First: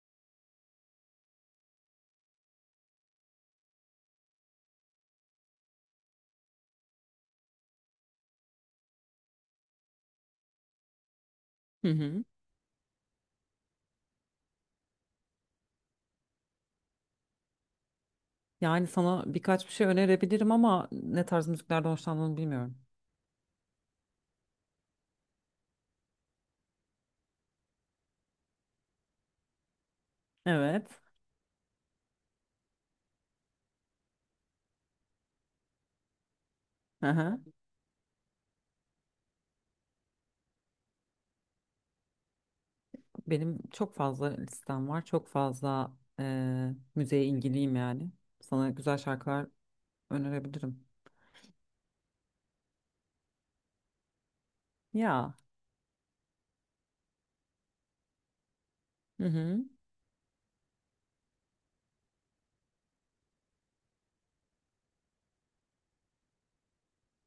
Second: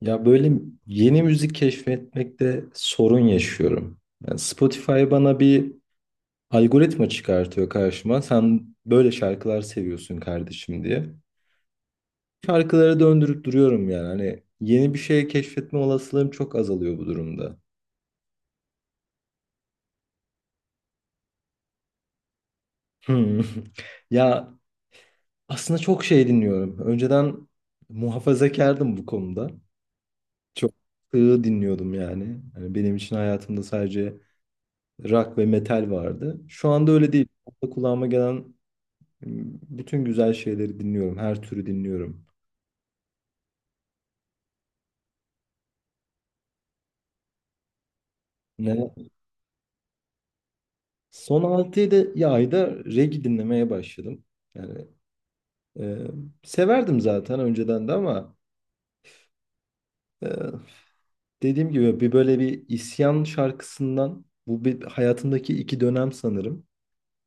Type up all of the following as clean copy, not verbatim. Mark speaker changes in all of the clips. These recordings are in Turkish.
Speaker 1: Ya böyle yeni müzik keşfetmekte sorun yaşıyorum. Yani Spotify bana bir algoritma çıkartıyor karşıma. Sen böyle şarkılar seviyorsun kardeşim diye.
Speaker 2: Hı hı.
Speaker 1: Şarkılara döndürüp duruyorum yani. Hani yeni bir şey keşfetme olasılığım çok azalıyor bu durumda.
Speaker 2: Yani sana birkaç bir şey önerebilirim ama ne tarz müziklerden hoşlandığını bilmiyorum.
Speaker 1: Hmm. Ya aslında çok şey dinliyorum. Önceden muhafazakardım bu konuda. Çok
Speaker 2: Evet.
Speaker 1: sığ dinliyordum yani. Hani benim için hayatımda sadece rock ve metal vardı. Şu anda
Speaker 2: Hı
Speaker 1: öyle değil.
Speaker 2: hı.
Speaker 1: Şu anda kulağıma gelen bütün güzel şeyleri dinliyorum. Her türü dinliyorum.
Speaker 2: Benim çok fazla listem var. Çok fazla müziğe ilgiliyim yani. Sana güzel
Speaker 1: Ne?
Speaker 2: şarkılar önerebilirim.
Speaker 1: Son 6-7 ayda reggae dinlemeye başladım. Yani
Speaker 2: Ya.
Speaker 1: e, severdim zaten önceden de ama
Speaker 2: Hı hı.
Speaker 1: e, dediğim gibi bir böyle bir isyan şarkısından bu bir hayatımdaki iki dönem sanırım.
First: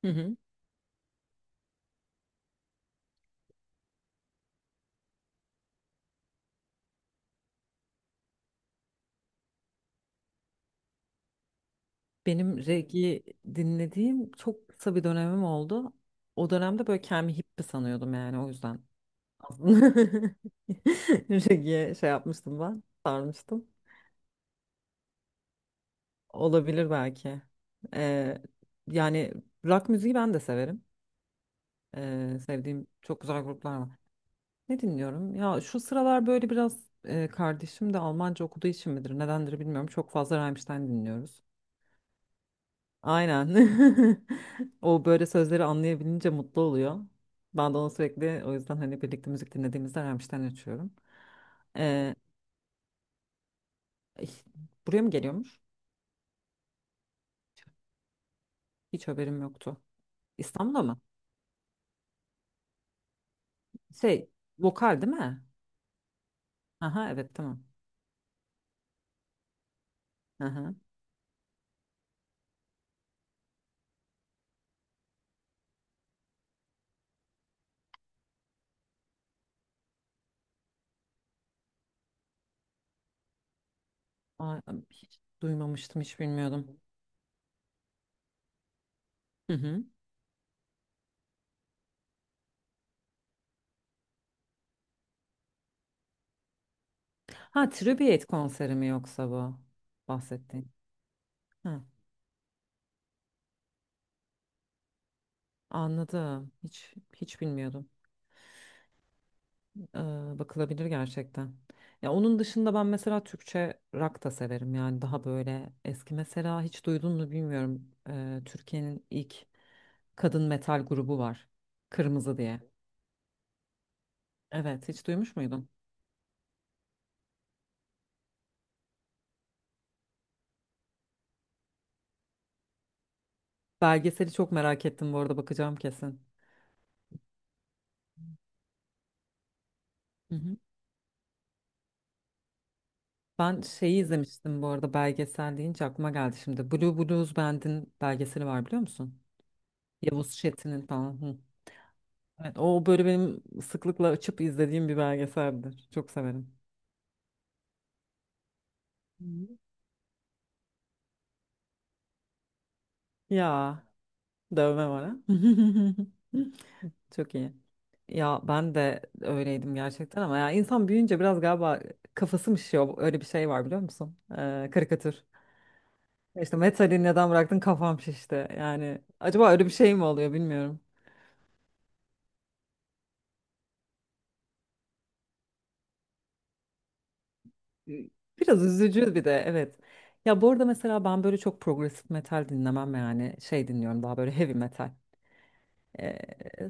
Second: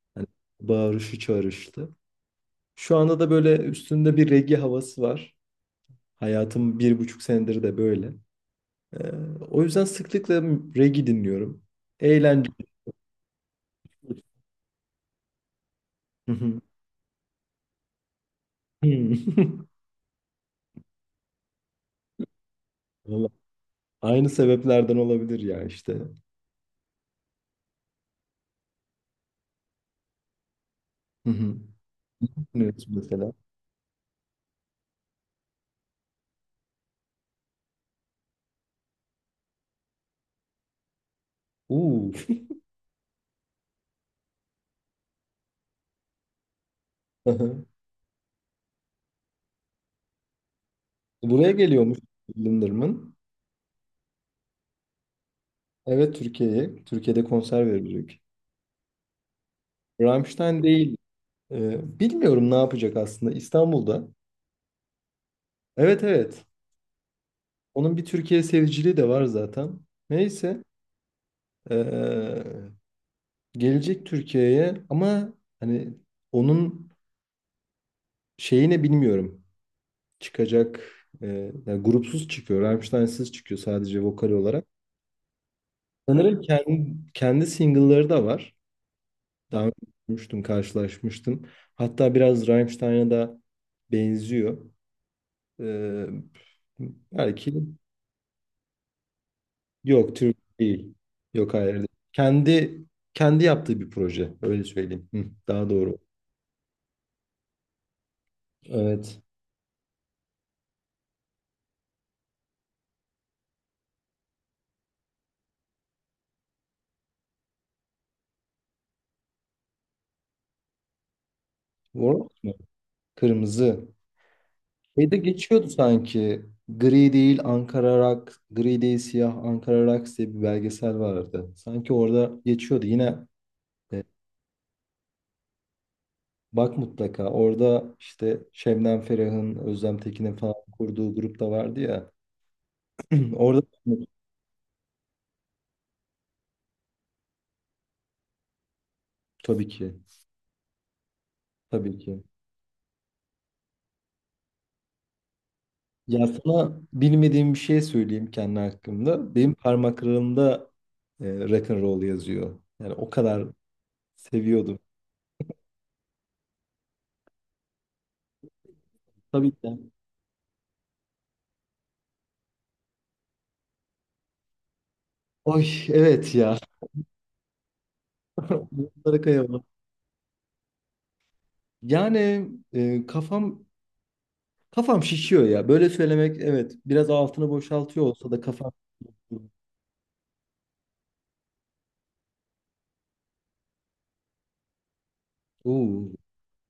Speaker 2: Hı
Speaker 1: Yani
Speaker 2: hı.
Speaker 1: bağırışı çağrıştı. Şu anda da böyle üstünde bir reggae havası var. Hayatım bir buçuk senedir de böyle. Ee, O yüzden sıklıkla reggae dinliyorum.
Speaker 2: Benim
Speaker 1: Eğlenceli.
Speaker 2: reggae dinlediğim çok kısa bir dönemim oldu.
Speaker 1: Hı
Speaker 2: O
Speaker 1: hı.
Speaker 2: dönemde böyle kendimi hippie sanıyordum yani o yüzden.
Speaker 1: Hı.
Speaker 2: Aslında reggae şey yapmıştım ben,
Speaker 1: Vallahi
Speaker 2: sarmıştım.
Speaker 1: aynı sebeplerden olabilir ya işte.
Speaker 2: Olabilir belki. Ee, Yani rock müziği ben de severim.
Speaker 1: Hı hı. Dinliyoruz
Speaker 2: Sevdiğim çok
Speaker 1: mesela.
Speaker 2: güzel gruplar var. Ne dinliyorum? Ya şu sıralar böyle biraz kardeşim de Almanca okuduğu için midir, nedendir bilmiyorum. Çok fazla Rammstein dinliyoruz.
Speaker 1: Uuu.
Speaker 2: Aynen. O böyle sözleri anlayabilince mutlu oluyor.
Speaker 1: Hı hı.
Speaker 2: Ben de onu sürekli o yüzden hani birlikte müzik dinlediğimizde Rammstein açıyorum.
Speaker 1: Buraya geliyormuş
Speaker 2: Ee,
Speaker 1: Linderman.
Speaker 2: ih, Buraya mı geliyormuş?
Speaker 1: Evet, Türkiye'ye. Türkiye'de konser verecek.
Speaker 2: Hiç haberim yoktu.
Speaker 1: Rammstein
Speaker 2: İstanbul'a
Speaker 1: değil.
Speaker 2: mı?
Speaker 1: Bilmiyorum ne yapacak aslında İstanbul'da.
Speaker 2: Şey, vokal değil mi?
Speaker 1: Evet evet.
Speaker 2: Aha, evet, tamam.
Speaker 1: Onun bir Türkiye seviciliği de var zaten.
Speaker 2: Hı
Speaker 1: Neyse.
Speaker 2: hı.
Speaker 1: ee, Gelecek Türkiye'ye ama hani onun şeyini bilmiyorum. Çıkacak e, yani grupsuz çıkıyor. Rammstein'siz çıkıyor sadece vokal
Speaker 2: Aa,
Speaker 1: olarak.
Speaker 2: hiç duymamıştım, hiç
Speaker 1: Sanırım
Speaker 2: bilmiyordum.
Speaker 1: kendi single'ları da var.
Speaker 2: Hı
Speaker 1: Daha önce
Speaker 2: hı.
Speaker 1: görmüştüm, karşılaşmıştım. Hatta biraz Rammstein'a da benziyor. E, belki
Speaker 2: Ha, tribute konseri mi yoksa bu
Speaker 1: Yok, Türk
Speaker 2: bahsettiğin?
Speaker 1: değil. Yok hayır,
Speaker 2: Ha,
Speaker 1: değil. Kendi kendi yaptığı bir proje. Öyle söyleyeyim. Hı, daha doğru.
Speaker 2: anladım. Hiç bilmiyordum.
Speaker 1: Evet.
Speaker 2: Ee, Bakılabilir gerçekten. Ya onun dışında ben mesela Türkçe rock da severim. Yani daha böyle eski, mesela hiç duydun mu bilmiyorum. Türkiye'nin ilk kadın metal grubu var.
Speaker 1: Warhol
Speaker 2: Kırmızı
Speaker 1: mu?
Speaker 2: diye.
Speaker 1: Kırmızı.
Speaker 2: Evet, hiç
Speaker 1: Şeyde
Speaker 2: duymuş
Speaker 1: geçiyordu
Speaker 2: muydun?
Speaker 1: sanki. Gri değil Ankara Rock, gri değil siyah Ankara Rocks diye bir belgesel vardı. Sanki orada geçiyordu. Yine e,
Speaker 2: Belgeseli çok merak ettim, bu arada bakacağım kesin.
Speaker 1: bak mutlaka orada işte Şebnem Ferah'ın, Özlem
Speaker 2: Hı
Speaker 1: Tekin'in falan
Speaker 2: hı.
Speaker 1: kurduğu grup da vardı ya.
Speaker 2: Ben
Speaker 1: Orada
Speaker 2: şeyi izlemiştim, bu arada belgesel deyince aklıma geldi şimdi. Blue Blues Band'in belgeseli var, biliyor musun?
Speaker 1: tabii ki.
Speaker 2: Yavuz Çetin'in falan. Hı.
Speaker 1: Tabii ki.
Speaker 2: Evet, o böyle benim sıklıkla açıp izlediğim bir belgeseldir. Çok
Speaker 1: Ya
Speaker 2: severim.
Speaker 1: sana bilmediğim bir şey söyleyeyim kendi hakkımda. Benim
Speaker 2: Hı.
Speaker 1: parmaklarımda rock and roll yazıyor. Yani o kadar
Speaker 2: Ya
Speaker 1: seviyordum.
Speaker 2: dövme var ha. Çok iyi. Ya ben de
Speaker 1: Tabii
Speaker 2: öyleydim
Speaker 1: ki.
Speaker 2: gerçekten ama ya insan büyüyünce biraz galiba kafası mı şişiyor? Öyle bir şey var biliyor musun? Karikatür.
Speaker 1: Oy evet
Speaker 2: İşte
Speaker 1: ya.
Speaker 2: metali neden bıraktın, kafam şişti. Yani
Speaker 1: Bunlara
Speaker 2: acaba
Speaker 1: kıyamam.
Speaker 2: öyle bir şey mi oluyor bilmiyorum.
Speaker 1: Yani kafam şişiyor ya. Böyle söylemek evet biraz altını boşaltıyor olsa da
Speaker 2: Biraz
Speaker 1: kafam.
Speaker 2: üzücü bir de, evet. Ya bu arada mesela ben böyle çok progresif metal dinlemem, yani şey dinliyorum daha böyle heavy metal.
Speaker 1: Oo,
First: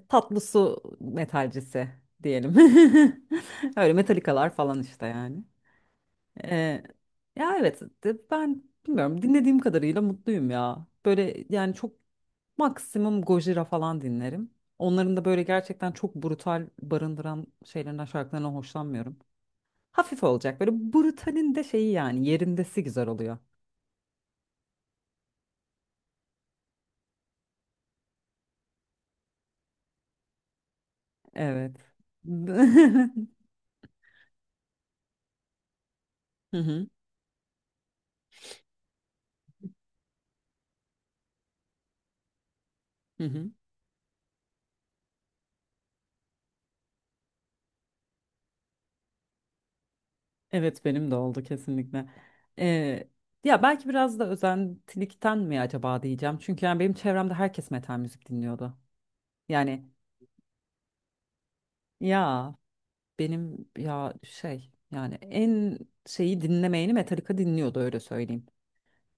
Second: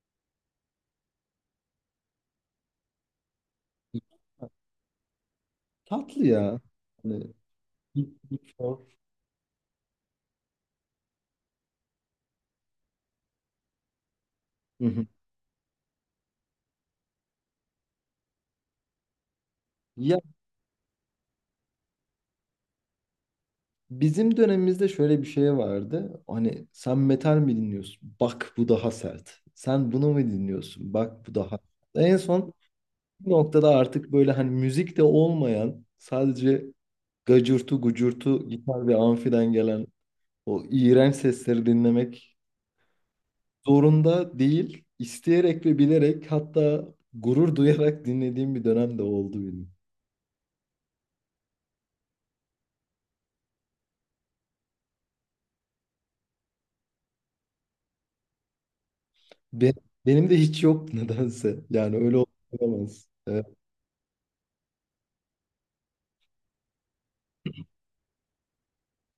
Speaker 2: Tatlı su metalcisi diyelim. Öyle metalikalar falan işte yani.
Speaker 1: tatlı ya.
Speaker 2: Ee,
Speaker 1: Hani Big
Speaker 2: Ben
Speaker 1: Four.
Speaker 2: bilmiyorum, dinlediğim kadarıyla mutluyum ya. Böyle yani çok maksimum Gojira falan dinlerim.
Speaker 1: Hı hı.
Speaker 2: Onların da böyle gerçekten çok brutal barındıran şeylerinden, şarkılarından hoşlanmıyorum.
Speaker 1: Ya
Speaker 2: Hafif olacak. Böyle brutalin de şeyi yani yerindesi güzel oluyor.
Speaker 1: bizim dönemimizde şöyle bir şey vardı. Hani sen metal mi dinliyorsun? Bak bu daha sert. Sen bunu mu dinliyorsun? Bak bu daha.
Speaker 2: Evet.
Speaker 1: En son
Speaker 2: Hı
Speaker 1: bir noktada artık böyle hani müzik de olmayan sadece
Speaker 2: hı,
Speaker 1: gacırtı gucurtu gitar ve amfiden gelen o iğrenç sesleri dinlemek
Speaker 2: hı hı.
Speaker 1: zorunda değil, isteyerek ve bilerek hatta gurur duyarak dinlediğim bir dönem de oldu benim.
Speaker 2: Evet, benim de oldu kesinlikle. Ee, Ya belki biraz da özentilikten mi acaba diyeceğim. Çünkü yani benim çevremde herkes metal müzik dinliyordu.
Speaker 1: Be-
Speaker 2: Yani
Speaker 1: Benim de hiç yok nedense. Yani öyle
Speaker 2: ya
Speaker 1: olamaz. Evet.
Speaker 2: benim ya şey yani En şeyi dinlemeyeni Metallica dinliyordu, öyle söyleyeyim.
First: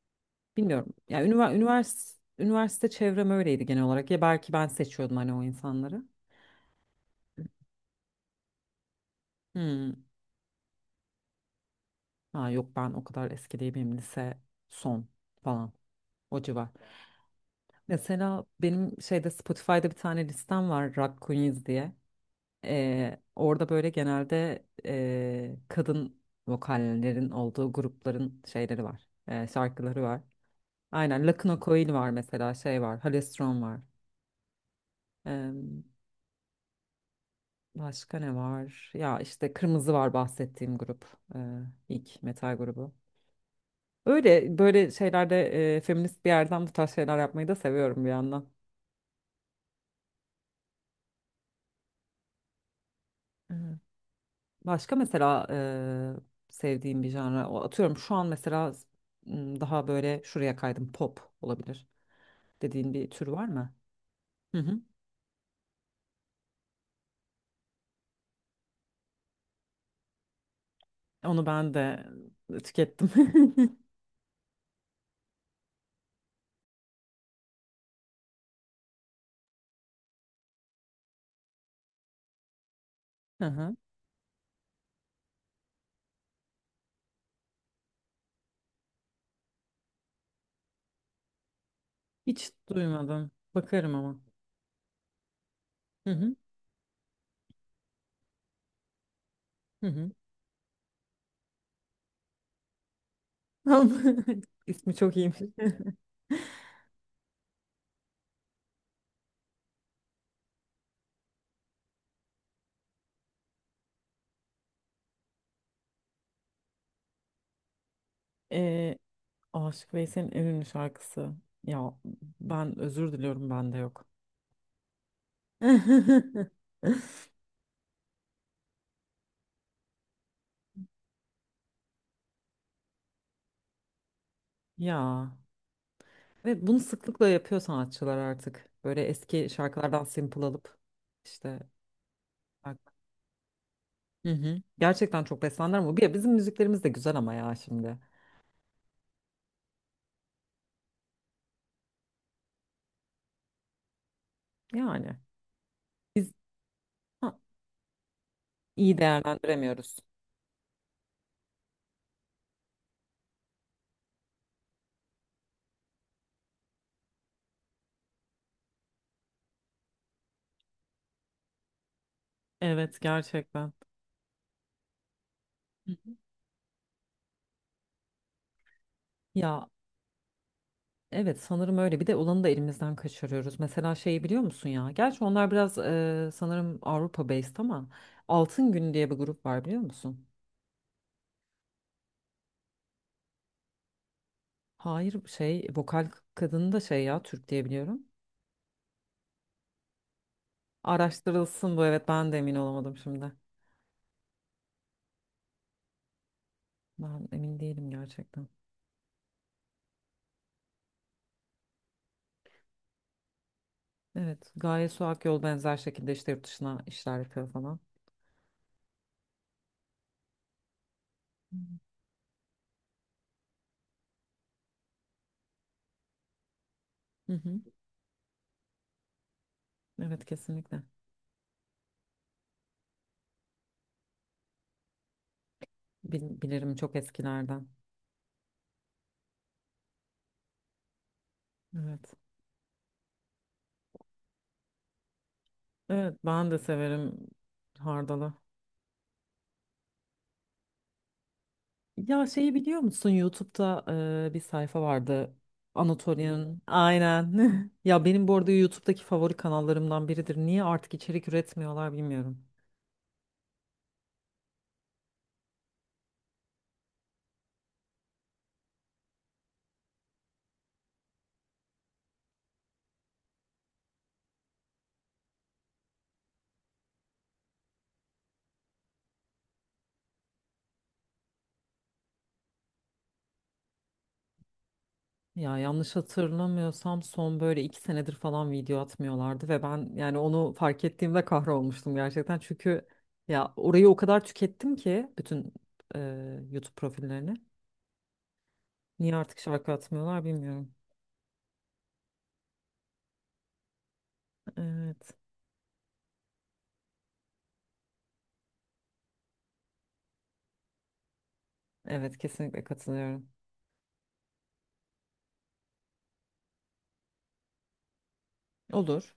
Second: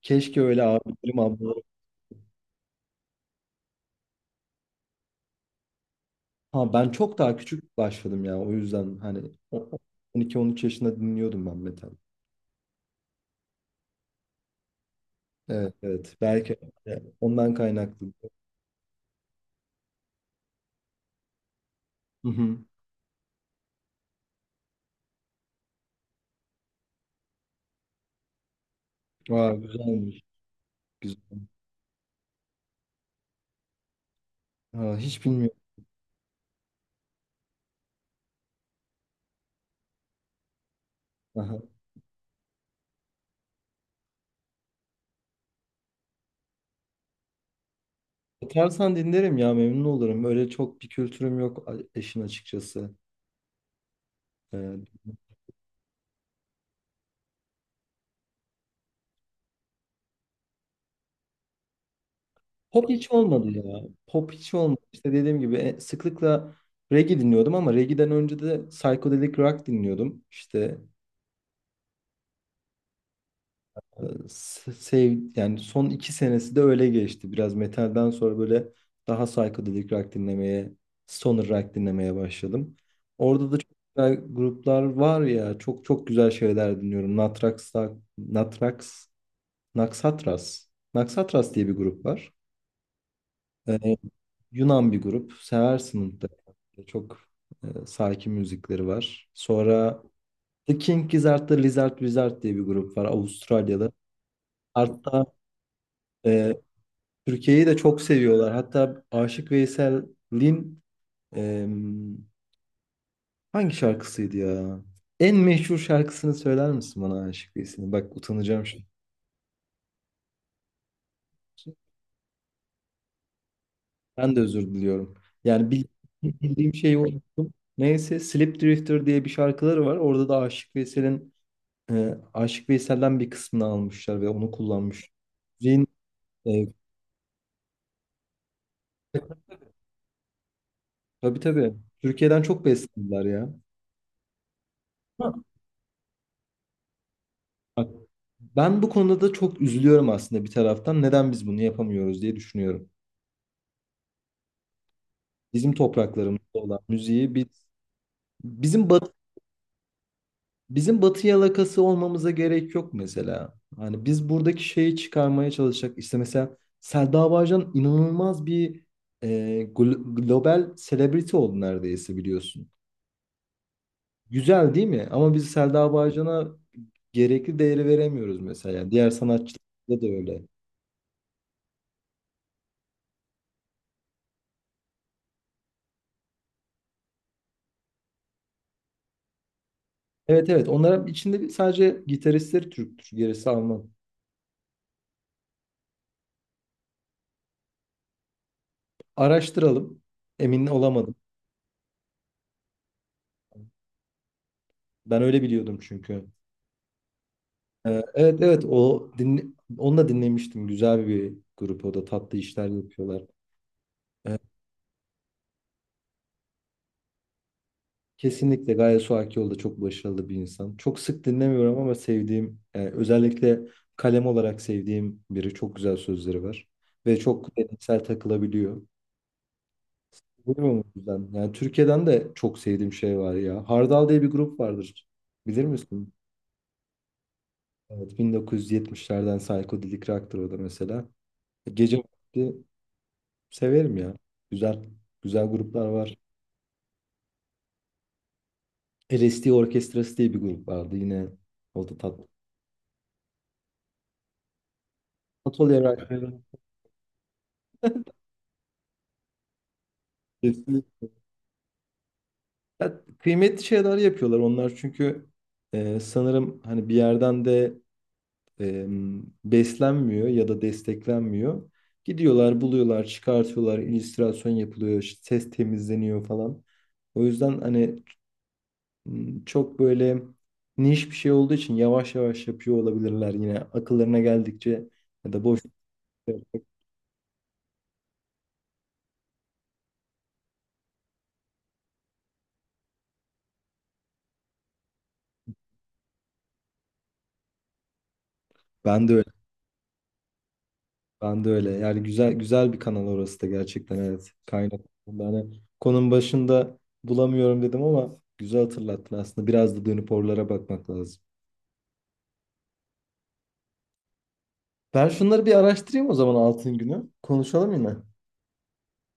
Speaker 1: Keşke öyle
Speaker 2: Bilmiyorum.
Speaker 1: abilerim
Speaker 2: Ya ünivers
Speaker 1: ablalarım.
Speaker 2: üniversite, üniversite çevrem öyleydi genel olarak. Ya belki ben seçiyordum hani o insanları.
Speaker 1: Ha ben çok daha küçük başladım ya o yüzden hani
Speaker 2: Hmm.
Speaker 1: 12-13 yaşında dinliyordum ben metal.
Speaker 2: Ha yok, ben o kadar eski değil, benim lise son falan
Speaker 1: Evet evet,
Speaker 2: o
Speaker 1: belki
Speaker 2: civar.
Speaker 1: yani ondan kaynaklı.
Speaker 2: Mesela benim şeyde Spotify'da bir tane listem var, Rock Queens diye.
Speaker 1: Hı hı.
Speaker 2: Orada böyle genelde kadın vokallerin olduğu grupların şeyleri var.
Speaker 1: Aa,
Speaker 2: Şarkıları
Speaker 1: güzelmiş,
Speaker 2: var. Aynen,
Speaker 1: güzel.
Speaker 2: Lakuna Coil var mesela, şey var, Halestron var.
Speaker 1: Ha, hiç bilmiyorum.
Speaker 2: Ee, Başka ne var? Ya işte Kırmızı var, bahsettiğim grup. ee,
Speaker 1: Aha.
Speaker 2: ilk metal grubu. Öyle böyle şeylerde feminist bir yerden bu tarz şeyler yapmayı da seviyorum bir yandan.
Speaker 1: Atarsan dinlerim ya, memnun olurum. Öyle çok bir kültürüm yok eşin açıkçası.
Speaker 2: Evet. Başka
Speaker 1: Ee,
Speaker 2: mesela sevdiğim bir janra atıyorum şu an mesela, daha böyle şuraya kaydım, pop olabilir
Speaker 1: Pop
Speaker 2: dediğin bir
Speaker 1: hiç
Speaker 2: tür var
Speaker 1: olmadı ya.
Speaker 2: mı?
Speaker 1: Pop hiç
Speaker 2: Hı hı.
Speaker 1: olmadı. İşte dediğim gibi sıklıkla reggae dinliyordum ama reggae'den önce de psychedelic rock dinliyordum. İşte
Speaker 2: Onu ben de tükettim.
Speaker 1: e, sev yani son iki senesi de öyle geçti. Biraz metalden sonra böyle daha psychedelic rock dinlemeye, stoner rock dinlemeye başladım.
Speaker 2: Hı
Speaker 1: Orada da çok
Speaker 2: hı.
Speaker 1: güzel gruplar var ya. Çok çok güzel şeyler dinliyorum. Natrax, Naxatras. Naxatras diye bir grup var.
Speaker 2: Hiç duymadım. Bakarım
Speaker 1: Ee,
Speaker 2: ama.
Speaker 1: Yunan bir grup. Seversin
Speaker 2: Hı
Speaker 1: mutlaka.
Speaker 2: hı.
Speaker 1: Çok sakin müzikleri var.
Speaker 2: Hı
Speaker 1: Sonra
Speaker 2: hı.
Speaker 1: The King Gizzard'da Lizard Wizard diye bir grup var Avustralya'da.
Speaker 2: İsmi çok
Speaker 1: Hatta
Speaker 2: iyiymiş.
Speaker 1: e, Türkiye'yi de çok seviyorlar. Hatta Aşık Veysel'in e, hangi şarkısıydı ya? En meşhur şarkısını söyler misin bana Aşık Veysel'in? Bak utanacağım şimdi.
Speaker 2: Ee, Aşık Veysel'in en ünlü şarkısı. Ya ben özür diliyorum, bende yok.
Speaker 1: Ben de özür diliyorum. Yani bildiğim şeyi unuttum. Neyse Slip Drifter diye bir şarkıları var. Orada da Aşık Veysel'den bir kısmını almışlar ve onu kullanmış.
Speaker 2: Ya,
Speaker 1: Müziğin, e,
Speaker 2: ve bunu sıklıkla yapıyor sanatçılar artık. Böyle eski şarkılardan sample alıp
Speaker 1: tabii
Speaker 2: işte
Speaker 1: tabii. Türkiye'den çok
Speaker 2: bak.
Speaker 1: beslendiler ya.
Speaker 2: Hı hı. Gerçekten
Speaker 1: Ha.
Speaker 2: çok beslendiler ama bizim müziklerimiz de güzel ama ya
Speaker 1: Bak,
Speaker 2: şimdi.
Speaker 1: ben bu konuda da çok üzülüyorum aslında bir taraftan. Neden biz bunu yapamıyoruz diye düşünüyorum.
Speaker 2: Yani
Speaker 1: Bizim
Speaker 2: biz,
Speaker 1: topraklarımızda olan müziği
Speaker 2: ha,
Speaker 1: biz bizim
Speaker 2: iyi
Speaker 1: batı
Speaker 2: değerlendiremiyoruz.
Speaker 1: bizim batı yalakası olmamıza gerek yok mesela. Hani biz buradaki şeyi çıkarmaya çalışacak. İşte mesela Selda Bağcan inanılmaz bir e, global celebrity oldu neredeyse, biliyorsun.
Speaker 2: Evet, gerçekten.
Speaker 1: Güzel değil mi? Ama biz
Speaker 2: Hı
Speaker 1: Selda
Speaker 2: hı.
Speaker 1: Bağcan'a gerekli değeri veremiyoruz mesela. Yani diğer
Speaker 2: Ya
Speaker 1: sanatçılarda da öyle.
Speaker 2: evet, sanırım öyle. Bir de olanı da elimizden kaçırıyoruz. Mesela şeyi biliyor musun ya? Gerçi onlar biraz sanırım Avrupa based ama Altın Gün diye bir grup var, biliyor musun?
Speaker 1: Evet evet. Onlara içinde sadece gitaristleri Türktür. Gerisi Alman.
Speaker 2: Hayır, şey, vokal kadını da şey ya, Türk diye biliyorum.
Speaker 1: Araştıralım. Emin olamadım.
Speaker 2: Araştırılsın bu, evet, ben de emin olamadım şimdi.
Speaker 1: Ben öyle biliyordum çünkü.
Speaker 2: Ben emin değilim
Speaker 1: Evet
Speaker 2: gerçekten.
Speaker 1: evet. Onu da dinlemiştim. Güzel bir grup, o da tatlı işler yapıyorlar. Ee,
Speaker 2: Evet, Gaye Su Akyol benzer şekilde işte yurt dışına işler yapıyor falan.
Speaker 1: Kesinlikle Gaye Suakioğlu da çok başarılı bir insan. Çok sık dinlemiyorum ama sevdiğim, özellikle kalem olarak sevdiğim biri. Çok güzel sözleri var. Ve
Speaker 2: Hı
Speaker 1: çok
Speaker 2: hı.
Speaker 1: deneysel takılabiliyor.
Speaker 2: Evet
Speaker 1: Bilmiyorum
Speaker 2: kesinlikle.
Speaker 1: o yüzden. Yani Türkiye'den de çok sevdiğim şey var ya. Hardal diye bir grup vardır. Bilir misin?
Speaker 2: Bilirim, çok eskilerden.
Speaker 1: Evet, 1970'lerden psychedelic rock'tır o da mesela. Gece
Speaker 2: Evet.
Speaker 1: vakti severim ya. Güzel, güzel gruplar
Speaker 2: Evet,
Speaker 1: var.
Speaker 2: ben de severim Hardal'ı.
Speaker 1: LSD Orkestrası diye bir grup vardı yine. O da
Speaker 2: Ya
Speaker 1: tatlı.
Speaker 2: şeyi biliyor musun? YouTube'da bir sayfa vardı.
Speaker 1: Atölye rock'ı.
Speaker 2: Anatolian. Aynen. Ya benim bu arada YouTube'daki favori kanallarımdan biridir. Niye artık içerik üretmiyorlar bilmiyorum.
Speaker 1: Ya, kıymetli şeyler yapıyorlar onlar çünkü sanırım hani bir yerden de e, beslenmiyor ya da desteklenmiyor. Gidiyorlar, buluyorlar, çıkartıyorlar, illüstrasyon yapılıyor, işte ses temizleniyor falan. O yüzden hani çok böyle niş bir şey olduğu için yavaş yavaş yapıyor olabilirler yine akıllarına geldikçe ya da
Speaker 2: Ya
Speaker 1: boş.
Speaker 2: yanlış hatırlamıyorsam son böyle 2 senedir falan video atmıyorlardı ve ben yani onu fark ettiğimde kahrolmuştum gerçekten. Çünkü ya orayı o kadar tükettim ki bütün e, YouTube profillerini.
Speaker 1: Ben de
Speaker 2: Niye
Speaker 1: öyle.
Speaker 2: artık şarkı atmıyorlar bilmiyorum.
Speaker 1: Ben de öyle. Yani güzel güzel bir kanal orası da gerçekten, evet. Kaynak.
Speaker 2: Evet.
Speaker 1: Yani konunun başında bulamıyorum dedim ama güzel hatırlattın aslında. Biraz da dönüp oralara bakmak lazım.
Speaker 2: Evet kesinlikle katılıyorum.
Speaker 1: Ben şunları bir araştırayım o zaman, altın günü. Konuşalım yine.
Speaker 2: Olur.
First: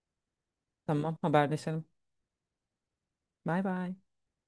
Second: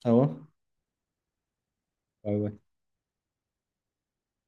Speaker 1: Tamam.
Speaker 2: Tamam, haberleşelim.
Speaker 1: Bay bay.
Speaker 2: Bay bay.